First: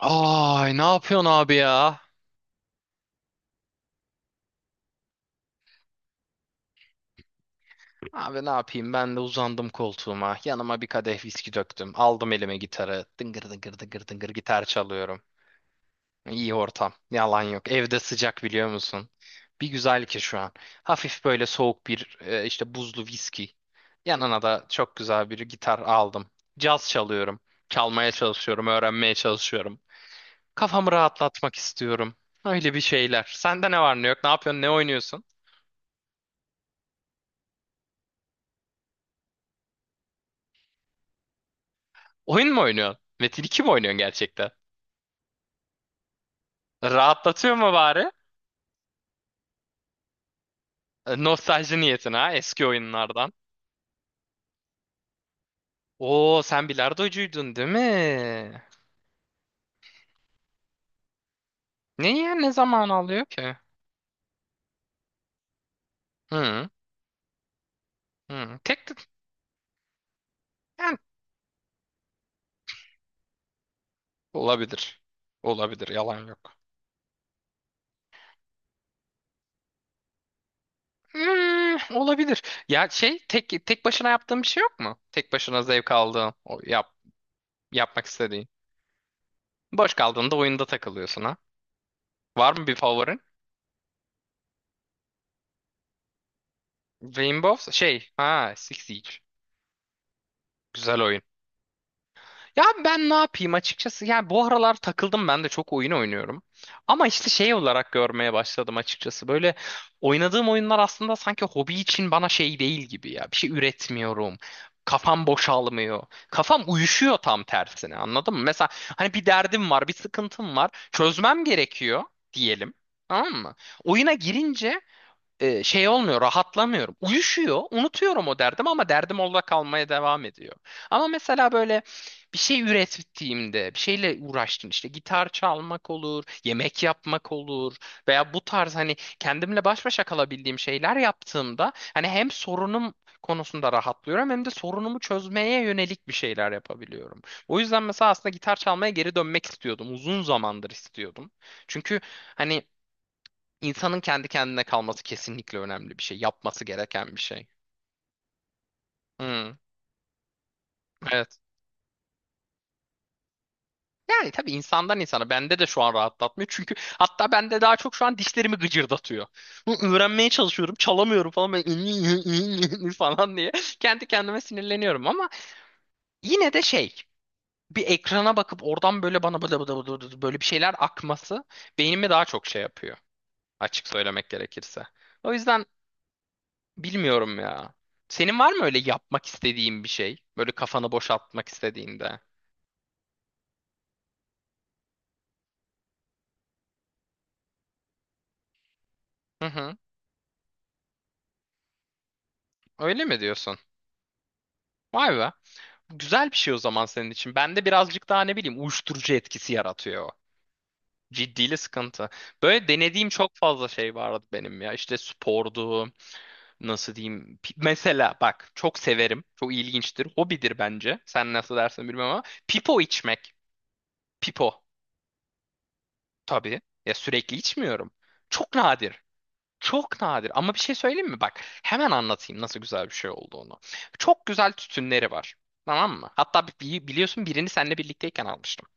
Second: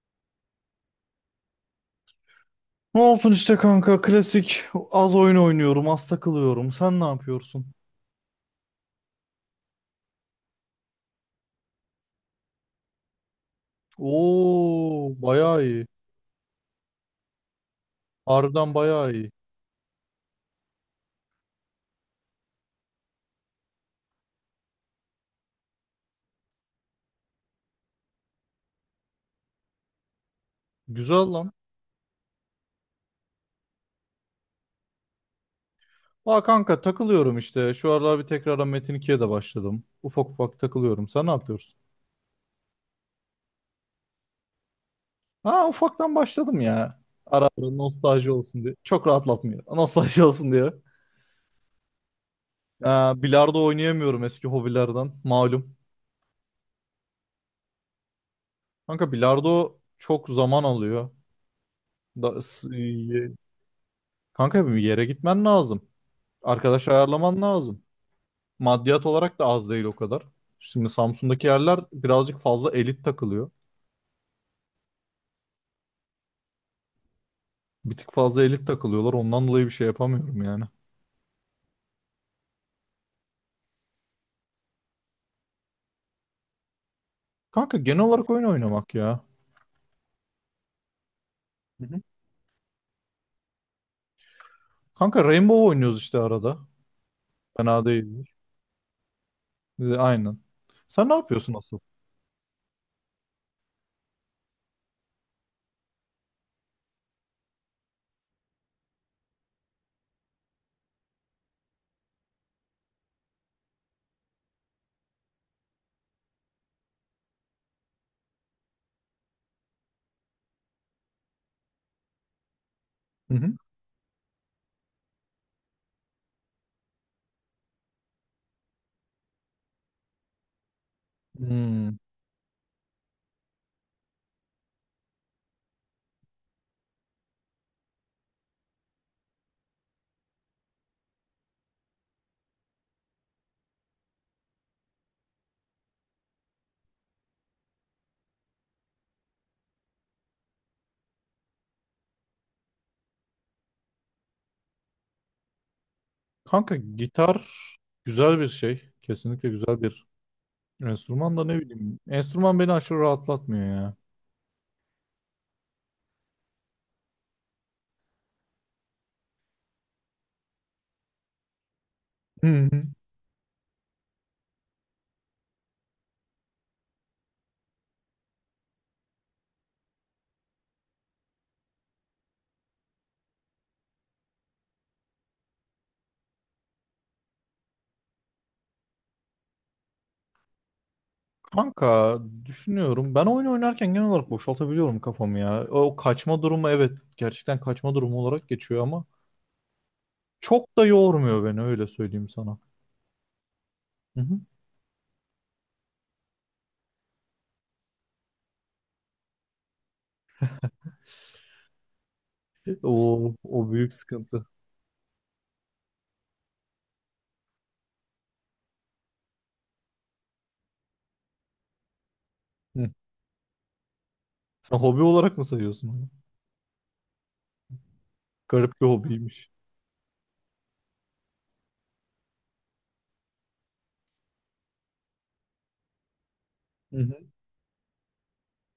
Ay ne yapıyorsun abi ya? Ne olsun işte kanka, klasik. Az oyun oynuyorum, az takılıyorum, sen ne yapıyorsun? Abi ne yapayım ben de uzandım koltuğuma. Yanıma bir kadeh viski döktüm. Aldım elime gitarı. Dıngır dıngır dıngır dıngır gitar çalıyorum. Oo, bayağı iyi. İyi ortam. Yalan yok. Evde sıcak biliyor Harbiden musun? bayağı iyi. Bir güzel ki şu an. Hafif böyle soğuk bir işte buzlu viski. Yanına da çok güzel bir gitar aldım. Caz çalıyorum. Çalmaya çalışıyorum. Öğrenmeye çalışıyorum. Kafamı Güzel lan. rahatlatmak istiyorum. Öyle bir şeyler. Sende ne var ne yok? Ne yapıyorsun? Ne oynuyorsun? Aa kanka, takılıyorum işte şu aralar, bir tekrardan Metin 2'ye de başladım, ufak ufak takılıyorum, sen ne yapıyorsun? Oyun mu oynuyorsun? Metin 2 mi oynuyorsun gerçekten? Ha, ufaktan başladım ya, ara Rahatlatıyor ara, mu bari? nostalji olsun diye. Çok rahatlatmıyor, nostalji olsun diye. E, nostalji niyetine ha, eski oyunlardan. Bilardo oynayamıyorum, eski hobilerden malum. Oo, sen bilardocuydun değil mi? Kanka bilardo çok zaman alıyor. Ne ya, Da, ne s- zaman alıyor y- ki? Kanka, bir yere gitmen lazım. Hı, Arkadaş ayarlaman lazım. hı. Maddiyat Tek olarak da az değil o kadar. Şimdi yani, Samsun'daki yerler birazcık fazla elit takılıyor. olabilir. Olabilir, yalan yok. Bir tık fazla elit takılıyorlar. Ondan dolayı bir şey yapamıyorum yani. Hmm, olabilir. Ya şey, tek başına yaptığın bir şey yok mu? Tek başına zevk aldığın, o yap Kanka genel yapmak olarak oyun istediğin. oynamak ya. Boş kaldığında oyunda takılıyorsun ha. Hı hı. Var mı bir favorin? Kanka Rainbow oynuyoruz işte arada. Rainbow Fena şey değildir. ha, Six Siege. Aynen. Güzel Sen ne oyun. yapıyorsun asıl? Ya ben ne yapayım açıkçası, yani bu aralar takıldım ben de, çok oyun oynuyorum. Ama işte şey olarak görmeye başladım açıkçası. Böyle oynadığım oyunlar aslında sanki hobi için bana şey değil gibi ya. Bir şey üretmiyorum. Kafam boşalmıyor. Kafam uyuşuyor, tam tersine, anladın mı? Mesela hani bir derdim var, bir sıkıntım var. Çözmem gerekiyor diyelim. Tamam Hı hı. mı? Oyuna girince şey olmuyor, rahatlamıyorum. Uyuşuyor, unutuyorum o derdim ama derdim orada kalmaya devam ediyor. Ama mesela böyle Hmm. bir şey ürettiğimde, bir şeyle uğraştım, işte gitar çalmak olur, yemek yapmak olur veya bu tarz, hani kendimle baş başa kalabildiğim şeyler yaptığımda, hani hem sorunum konusunda rahatlıyorum hem de sorunumu çözmeye yönelik bir şeyler yapabiliyorum. O yüzden mesela aslında gitar çalmaya geri dönmek istiyordum. Uzun zamandır istiyordum. Çünkü hani İnsanın kendi kendine kalması kesinlikle önemli bir şey. Yapması Kanka gereken bir şey. gitar güzel bir şey. Kesinlikle Hmm, güzel bir enstrüman evet. da, ne bileyim. Enstrüman beni aşırı rahatlatmıyor ya. Yani tabii, insandan insana. Bende de şu an rahatlatmıyor. Çünkü hatta bende daha çok şu an dişlerimi gıcırdatıyor. Bunu öğrenmeye çalışıyorum. Çalamıyorum falan. Böyle falan diye. Kendi kendime sinirleniyorum ama yine de şey. Bir ekrana bakıp oradan böyle bana böyle bir şeyler akması beynimi daha çok şey yapıyor. Açık söylemek gerekirse. O yüzden bilmiyorum ya. Senin var mı öyle yapmak istediğin bir şey? Böyle kafanı boşaltmak Kanka istediğinde. düşünüyorum. Ben oyun oynarken genel olarak boşaltabiliyorum kafamı ya. O kaçma durumu, evet, gerçekten kaçma durumu olarak geçiyor ama Hı hı. çok da yormuyor beni, öyle söyleyeyim sana. Öyle mi diyorsun? Hı hı. Vay be. Güzel bir şey o zaman senin için. Bende birazcık daha ne bileyim, uyuşturucu etkisi yaratıyor o. Ciddiyle sıkıntı. Böyle denediğim O, çok fazla o büyük şey vardı sıkıntı. benim ya. İşte spordu, nasıl diyeyim. Mesela bak, çok severim. Çok ilginçtir. Hobidir bence. Sen nasıl dersin bilmem ama. Pipo Hı. içmek. Pipo. Sen hobi olarak mı sayıyorsun onu? Tabii. Ya sürekli içmiyorum. Çok Garip bir nadir. hobiymiş. Çok nadir ama bir şey söyleyeyim mi? Bak, hemen anlatayım nasıl güzel bir şey olduğunu. Çok güzel tütünleri var. Tamam mı? Hatta Hı biliyorsun, hı. birini seninle birlikteyken almıştım.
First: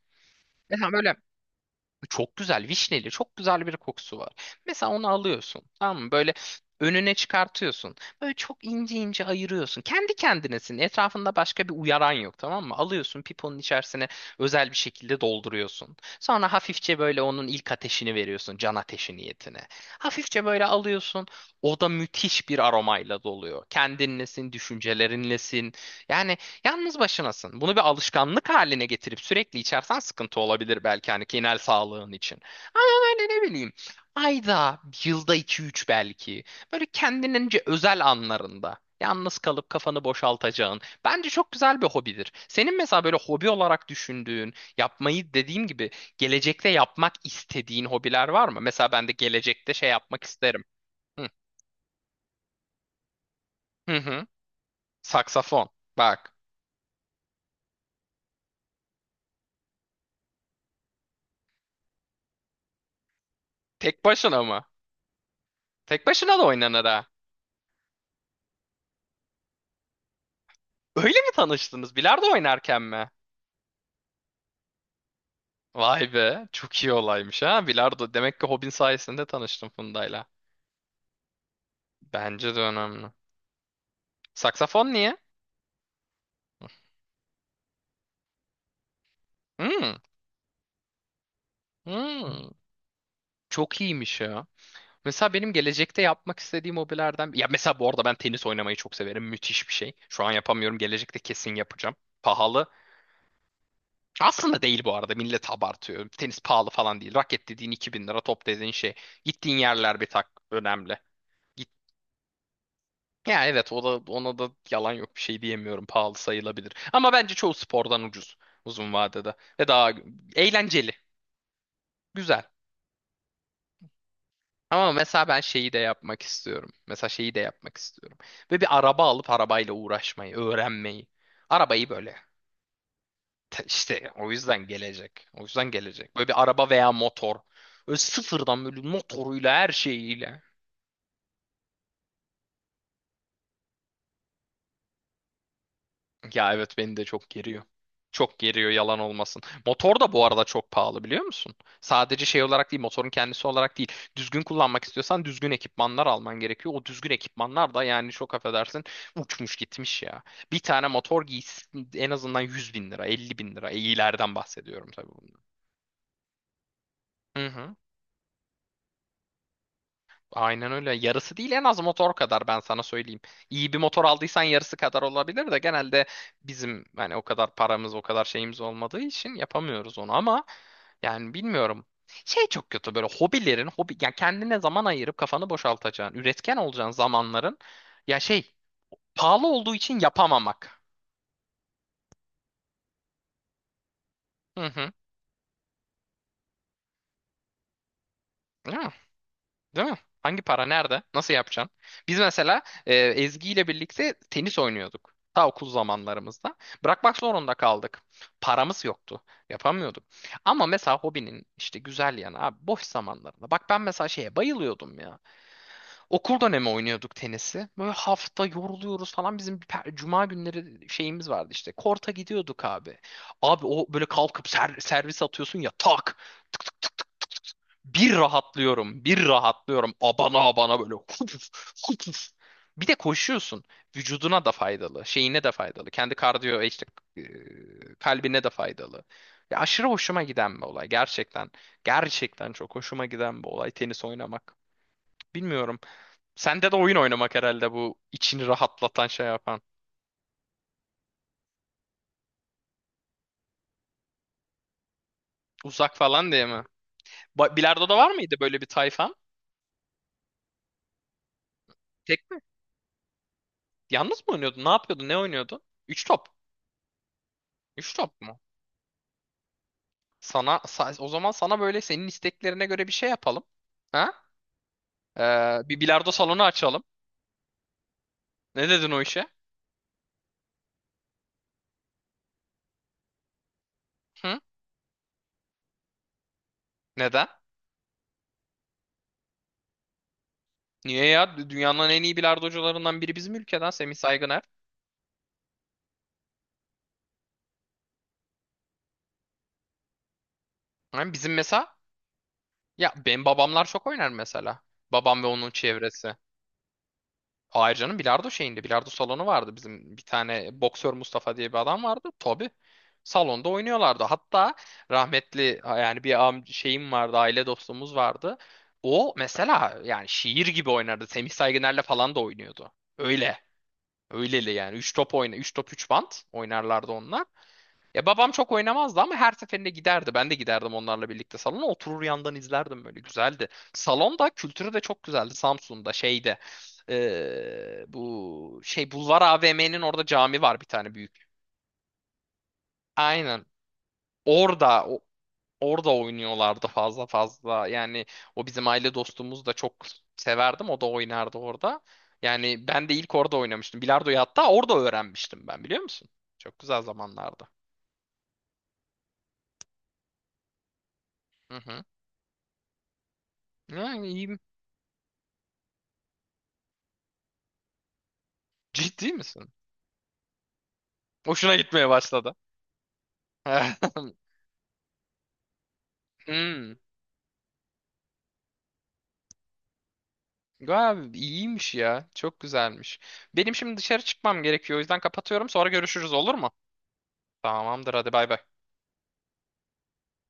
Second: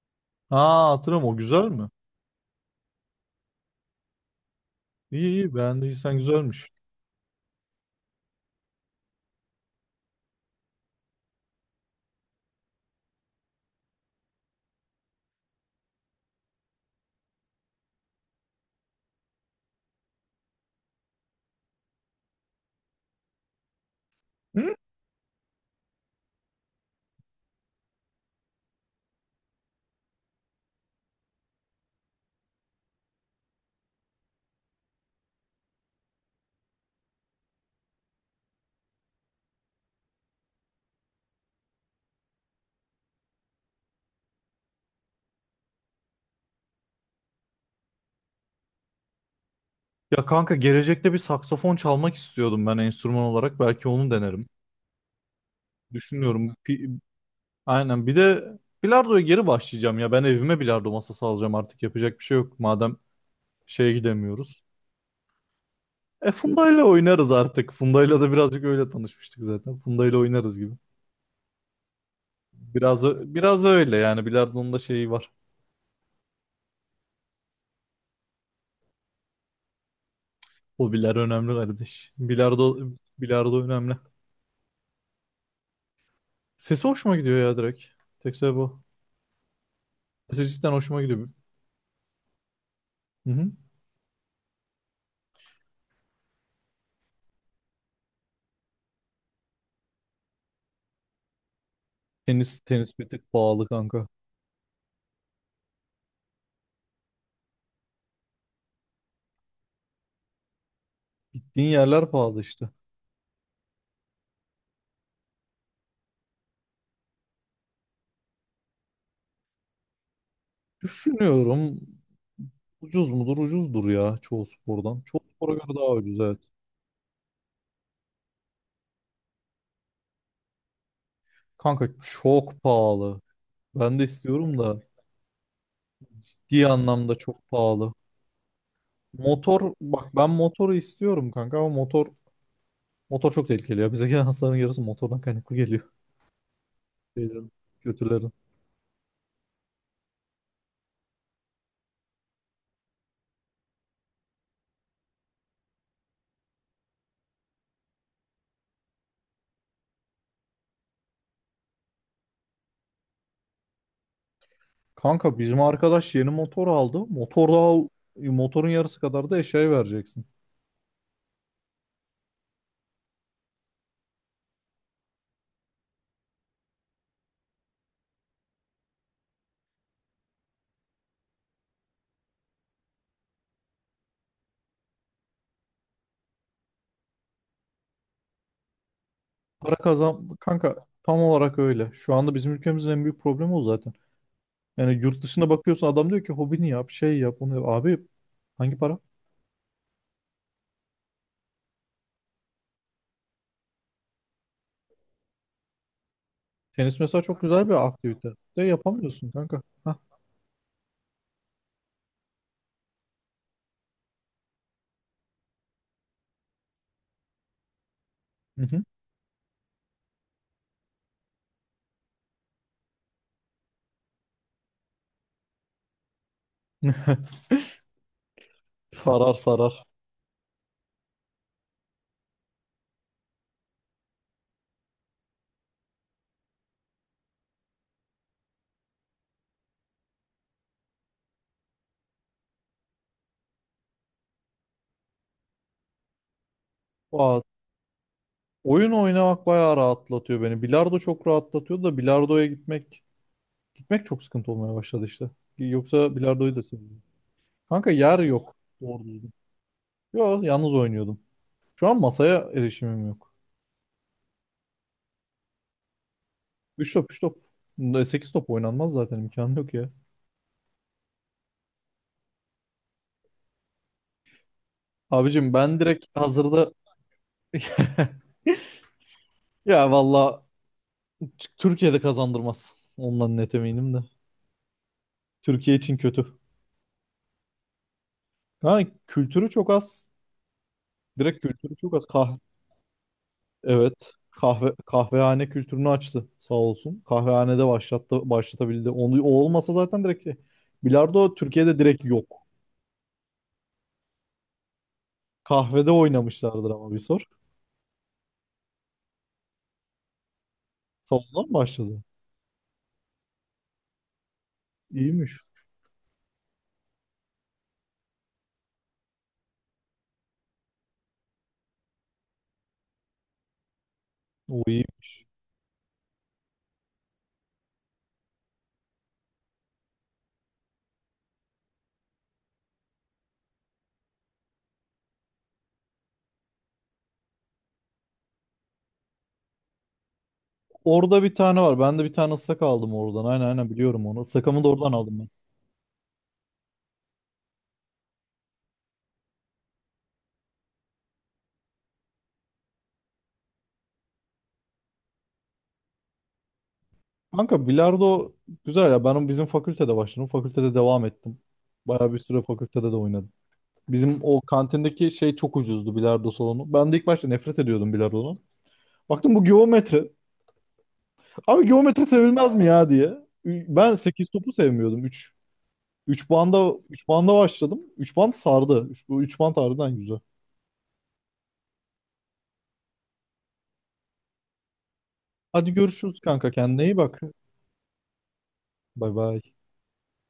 Ha, Mesela böyle hatırlıyorum, o güzel mi? çok güzel vişneli, çok güzel bir kokusu var. Mesela onu İyi iyi, alıyorsun, tamam mı? beğendiysen Böyle güzelmiş. önüne çıkartıyorsun. Böyle çok ince ince ayırıyorsun. Kendi kendinesin. Etrafında başka bir uyaran yok, tamam mı? Alıyorsun piponun içerisine, özel bir şekilde dolduruyorsun. Sonra hafifçe böyle onun ilk ateşini veriyorsun, can ateşi niyetine. Hafifçe böyle alıyorsun. O da müthiş bir aromayla doluyor. Kendinlesin, Hı? düşüncelerinlesin. Yani yalnız başınasın. Bunu bir alışkanlık haline getirip sürekli içersen sıkıntı olabilir belki, hani genel sağlığın için. Ama böyle ne bileyim, ayda, yılda iki üç belki. Böyle kendinince özel anlarında. Yalnız kalıp kafanı boşaltacağın. Bence çok güzel bir hobidir. Senin mesela böyle hobi olarak düşündüğün, yapmayı, dediğim gibi, gelecekte yapmak istediğin hobiler var mı? Mesela ben de gelecekte şey yapmak Ya kanka, isterim. gelecekte bir Hı saksafon çalmak istiyordum ben, enstrüman olarak. Belki hı. onu Hı. denerim. Saksafon. Bak. Düşünüyorum. Aynen. Bir de bilardoya geri başlayacağım ya. Ben evime bilardo masası alacağım artık. Yapacak bir şey yok. Madem şeye Tek başına gidemiyoruz. mı? Tek E, başına da Funda'yla oynanır. oynarız artık. Funda'yla da birazcık öyle tanışmıştık zaten. Funda'yla oynarız gibi. Öyle mi tanıştınız? Bilardo oynarken Biraz mi? ö- biraz öyle yani. Bilardo'nun da şeyi var. Vay be, çok iyi olaymış ha. Bilardo. Demek ki hobin sayesinde tanıştım Funda'yla. Hobiler önemli kardeş. Bence de Bilardo önemli. bilardo önemli. Saksafon niye? Sesi hoşuma gidiyor ya, direkt. Tek sebebi o. Hmm, Sesi cidden hoşuma gidiyor. hmm. Hı hı. Çok iyiymiş ya. Mesela benim gelecekte yapmak istediğim hobilerden... Ya mesela bu arada, ben tenis oynamayı çok severim. Müthiş bir şey. Şu an yapamıyorum. Gelecekte kesin yapacağım. Tenis Pahalı. tenis bir tık pahalı kanka. Aslında değil, bu arada. Millet abartıyor. Tenis pahalı falan değil. Raket dediğin 2000 lira, top dediğin şey. Gittiğin yerler bir tak önemli. Gittiğin yerler pahalı işte. Ya evet o da, ona da yalan yok, bir şey diyemiyorum, pahalı sayılabilir. Ama bence çoğu spordan ucuz, uzun vadede, ve daha eğlenceli, Düşünüyorum, güzel. ucuz mudur? Ucuzdur ya, çoğu Ama spordan. Çoğu mesela ben spora şeyi göre de daha ucuz, yapmak evet. istiyorum. Mesela şeyi de yapmak istiyorum. Ve bir araba alıp arabayla uğraşmayı, öğrenmeyi. Arabayı Kanka böyle çok pahalı. Ben de işte, o istiyorum yüzden da, gelecek. O yüzden gelecek. Böyle bir ciddi araba veya anlamda motor. çok pahalı. Böyle sıfırdan, böyle motoruyla, her Motor bak, ben şeyiyle. motoru istiyorum kanka ama motor çok tehlikeli ya. Bize gelen hastaların yarısı motordan kaynaklı geliyor. Ya evet, beni de çok Şeylerin, geriyor. kötülerin. Çok geriyor, yalan olmasın. Motor da bu arada çok pahalı, biliyor musun? Sadece şey olarak değil, motorun kendisi olarak değil. Düzgün kullanmak istiyorsan düzgün ekipmanlar alman gerekiyor. O düzgün ekipmanlar da yani, çok affedersin, uçmuş gitmiş ya. Bir tane motor giysi en azından 100 bin lira, 50 bin lira. E, iyilerden bahsediyorum tabii bunu. Kanka bizim arkadaş yeni motor aldı. Hı Motor hı. daha, motorun yarısı kadar da eşyaya vereceksin. Aynen öyle. Yarısı değil, en az motor kadar, ben sana söyleyeyim. İyi bir motor aldıysan yarısı kadar olabilir de genelde bizim hani o kadar paramız, o kadar şeyimiz olmadığı için yapamıyoruz onu, ama yani bilmiyorum. Şey çok kötü, böyle hobilerin, hobi yani, kendine zaman ayırıp kafanı boşaltacağın, üretken olacağın zamanların ya şey, pahalı olduğu Para için kazan kanka, yapamamak. tam olarak öyle. Şu anda bizim ülkemizin en büyük problemi o zaten. Hı hı. Yani yurt dışına bakıyorsun, adam diyor ki hobini yap, şey yap, onu yap. Abi hangi para? Değil mi? Hangi para nerede? Nasıl yapacaksın? Biz mesela Ezgi ile birlikte tenis oynuyorduk. Ta okul zamanlarımızda. Tenis Bırakmak mesela çok zorunda güzel bir kaldık. aktivite. De Paramız yoktu. yapamıyorsun kanka. Hah. Yapamıyorduk. Ama mesela hobinin işte güzel yanı abi, boş zamanlarında. Bak ben mesela şeye bayılıyordum ya. Okul dönemi oynuyorduk tenisi. Böyle hafta Hı hı. yoruluyoruz falan. Bizim bir cuma günleri şeyimiz vardı işte. Korta gidiyorduk abi. Abi o böyle kalkıp servis atıyorsun ya, tak. Tık tık tık tık tık tık. Bir rahatlıyorum. Bir Sarar sarar. rahatlıyorum. Abana abana böyle. Hupuf, hupuf. Bir de koşuyorsun. Vücuduna da faydalı. Şeyine de faydalı. Kendi kardiyo işte, e, kalbine de faydalı. Ya aşırı hoşuma giden bir olay. Gerçekten. Gerçekten çok hoşuma giden bir olay, tenis oynamak. Bilmiyorum. Sende de oyun oynamak Aa, herhalde bu, içini oyun rahatlatan, şey oynamak yapan. bayağı rahatlatıyor beni. Bilardo çok rahatlatıyor da bilardoya gitmek çok sıkıntı olmaya başladı işte. Uzak Yoksa falan diye bilardoyu mi? da seviyorum. Kanka Bilardo'da var yer mıydı yok böyle bir doğru tayfan? düzgün. Yo, yalnız oynuyordum. Şu an Tek masaya mi? erişimim yok. Yalnız mı oynuyordun? Ne yapıyordun? Ne oynuyordun? Üç top. 3 top, 3 top. Üç top 8 mu? top oynanmaz zaten, imkanı yok ya. Sana o zaman sana, böyle senin isteklerine göre bir şey yapalım. Ha? Abicim Bir ben direkt bilardo salonu hazırda. açalım. Ne dedin o işe? Ya valla, Türkiye'de kazandırmaz. Ondan net eminim de. Hı? Türkiye için kötü. Neden? Ha, kültürü çok az. Niye ya? Direkt kültürü Dünyanın çok en az. iyi bilardocularından biri bizim ülkeden, Semih Evet. Saygıner. Kahvehane kültürünü açtı, sağ olsun. Kahvehanede başlattı, başlatabildi. Onu, o olmasa zaten direkt şey, Ha, bizim bilardo mesela, Türkiye'de direkt yok. ya benim babamlar çok oynar mesela. Babam ve onun Kahvede çevresi. oynamışlardır ama bir sor. Hayır canım, bilardo şeyinde, bilardo salonu vardı bizim, bir tane boksör Mustafa Salondan diye mı bir adam başladı? vardı tabii, salonda oynuyorlardı hatta İyiymiş. rahmetli. Yani bir şeyim vardı, aile dostumuz vardı. O mesela yani şiir gibi oynardı, Semih Saygıner'le falan da oynuyordu. öyle Öyleli O yani, iyiymiş. 3 top, 3 bant oynarlardı onlar. Ya babam çok oynamazdı ama her seferinde giderdi. Ben de giderdim onlarla birlikte salona. Oturur yandan izlerdim böyle. Güzeldi. Salon da, kültürü de çok güzeldi. Samsun'da şeyde, bu şey Bulvar AVM'nin orada cami var bir tane Orada büyük. bir tane var. Ben de bir tane ıslak aldım oradan. Aynen Aynen. aynen, biliyorum onu. Islakamı da Orada oradan aldım. orada oynuyorlardı fazla fazla. Yani o, bizim aile dostumuz, da çok severdim. O da oynardı orada. Yani ben de ilk orada oynamıştım. Bilardoyu hatta orada öğrenmiştim ben, biliyor musun? Çok güzel zamanlardı. Kanka bilardo güzel ya. Ben bizim fakültede başladım. Fakültede devam ettim. Hı hı. Bayağı bir süre fakültede de oynadım. Ya, Bizim iyiyim. o kantindeki şey çok ucuzdu, bilardo salonu. Ben de ilk başta nefret ediyordum bilardodan. Ciddi Baktım, bu misin? geometri. Hoşuna Abi gitmeye geometri başladı. sevilmez mi ya diye. Ben 8 topu sevmiyordum. üç üç Hmm. banda üç banda başladım. Üç band sardı. Üç, bu band harbiden güzel. Abi iyiymiş ya. Çok güzelmiş. Benim şimdi dışarı çıkmam gerekiyor. O yüzden kapatıyorum. Sonra Hadi görüşürüz, görüşürüz olur mu? kanka. Kendine iyi bak. Tamamdır, hadi bay bay. Bay bay.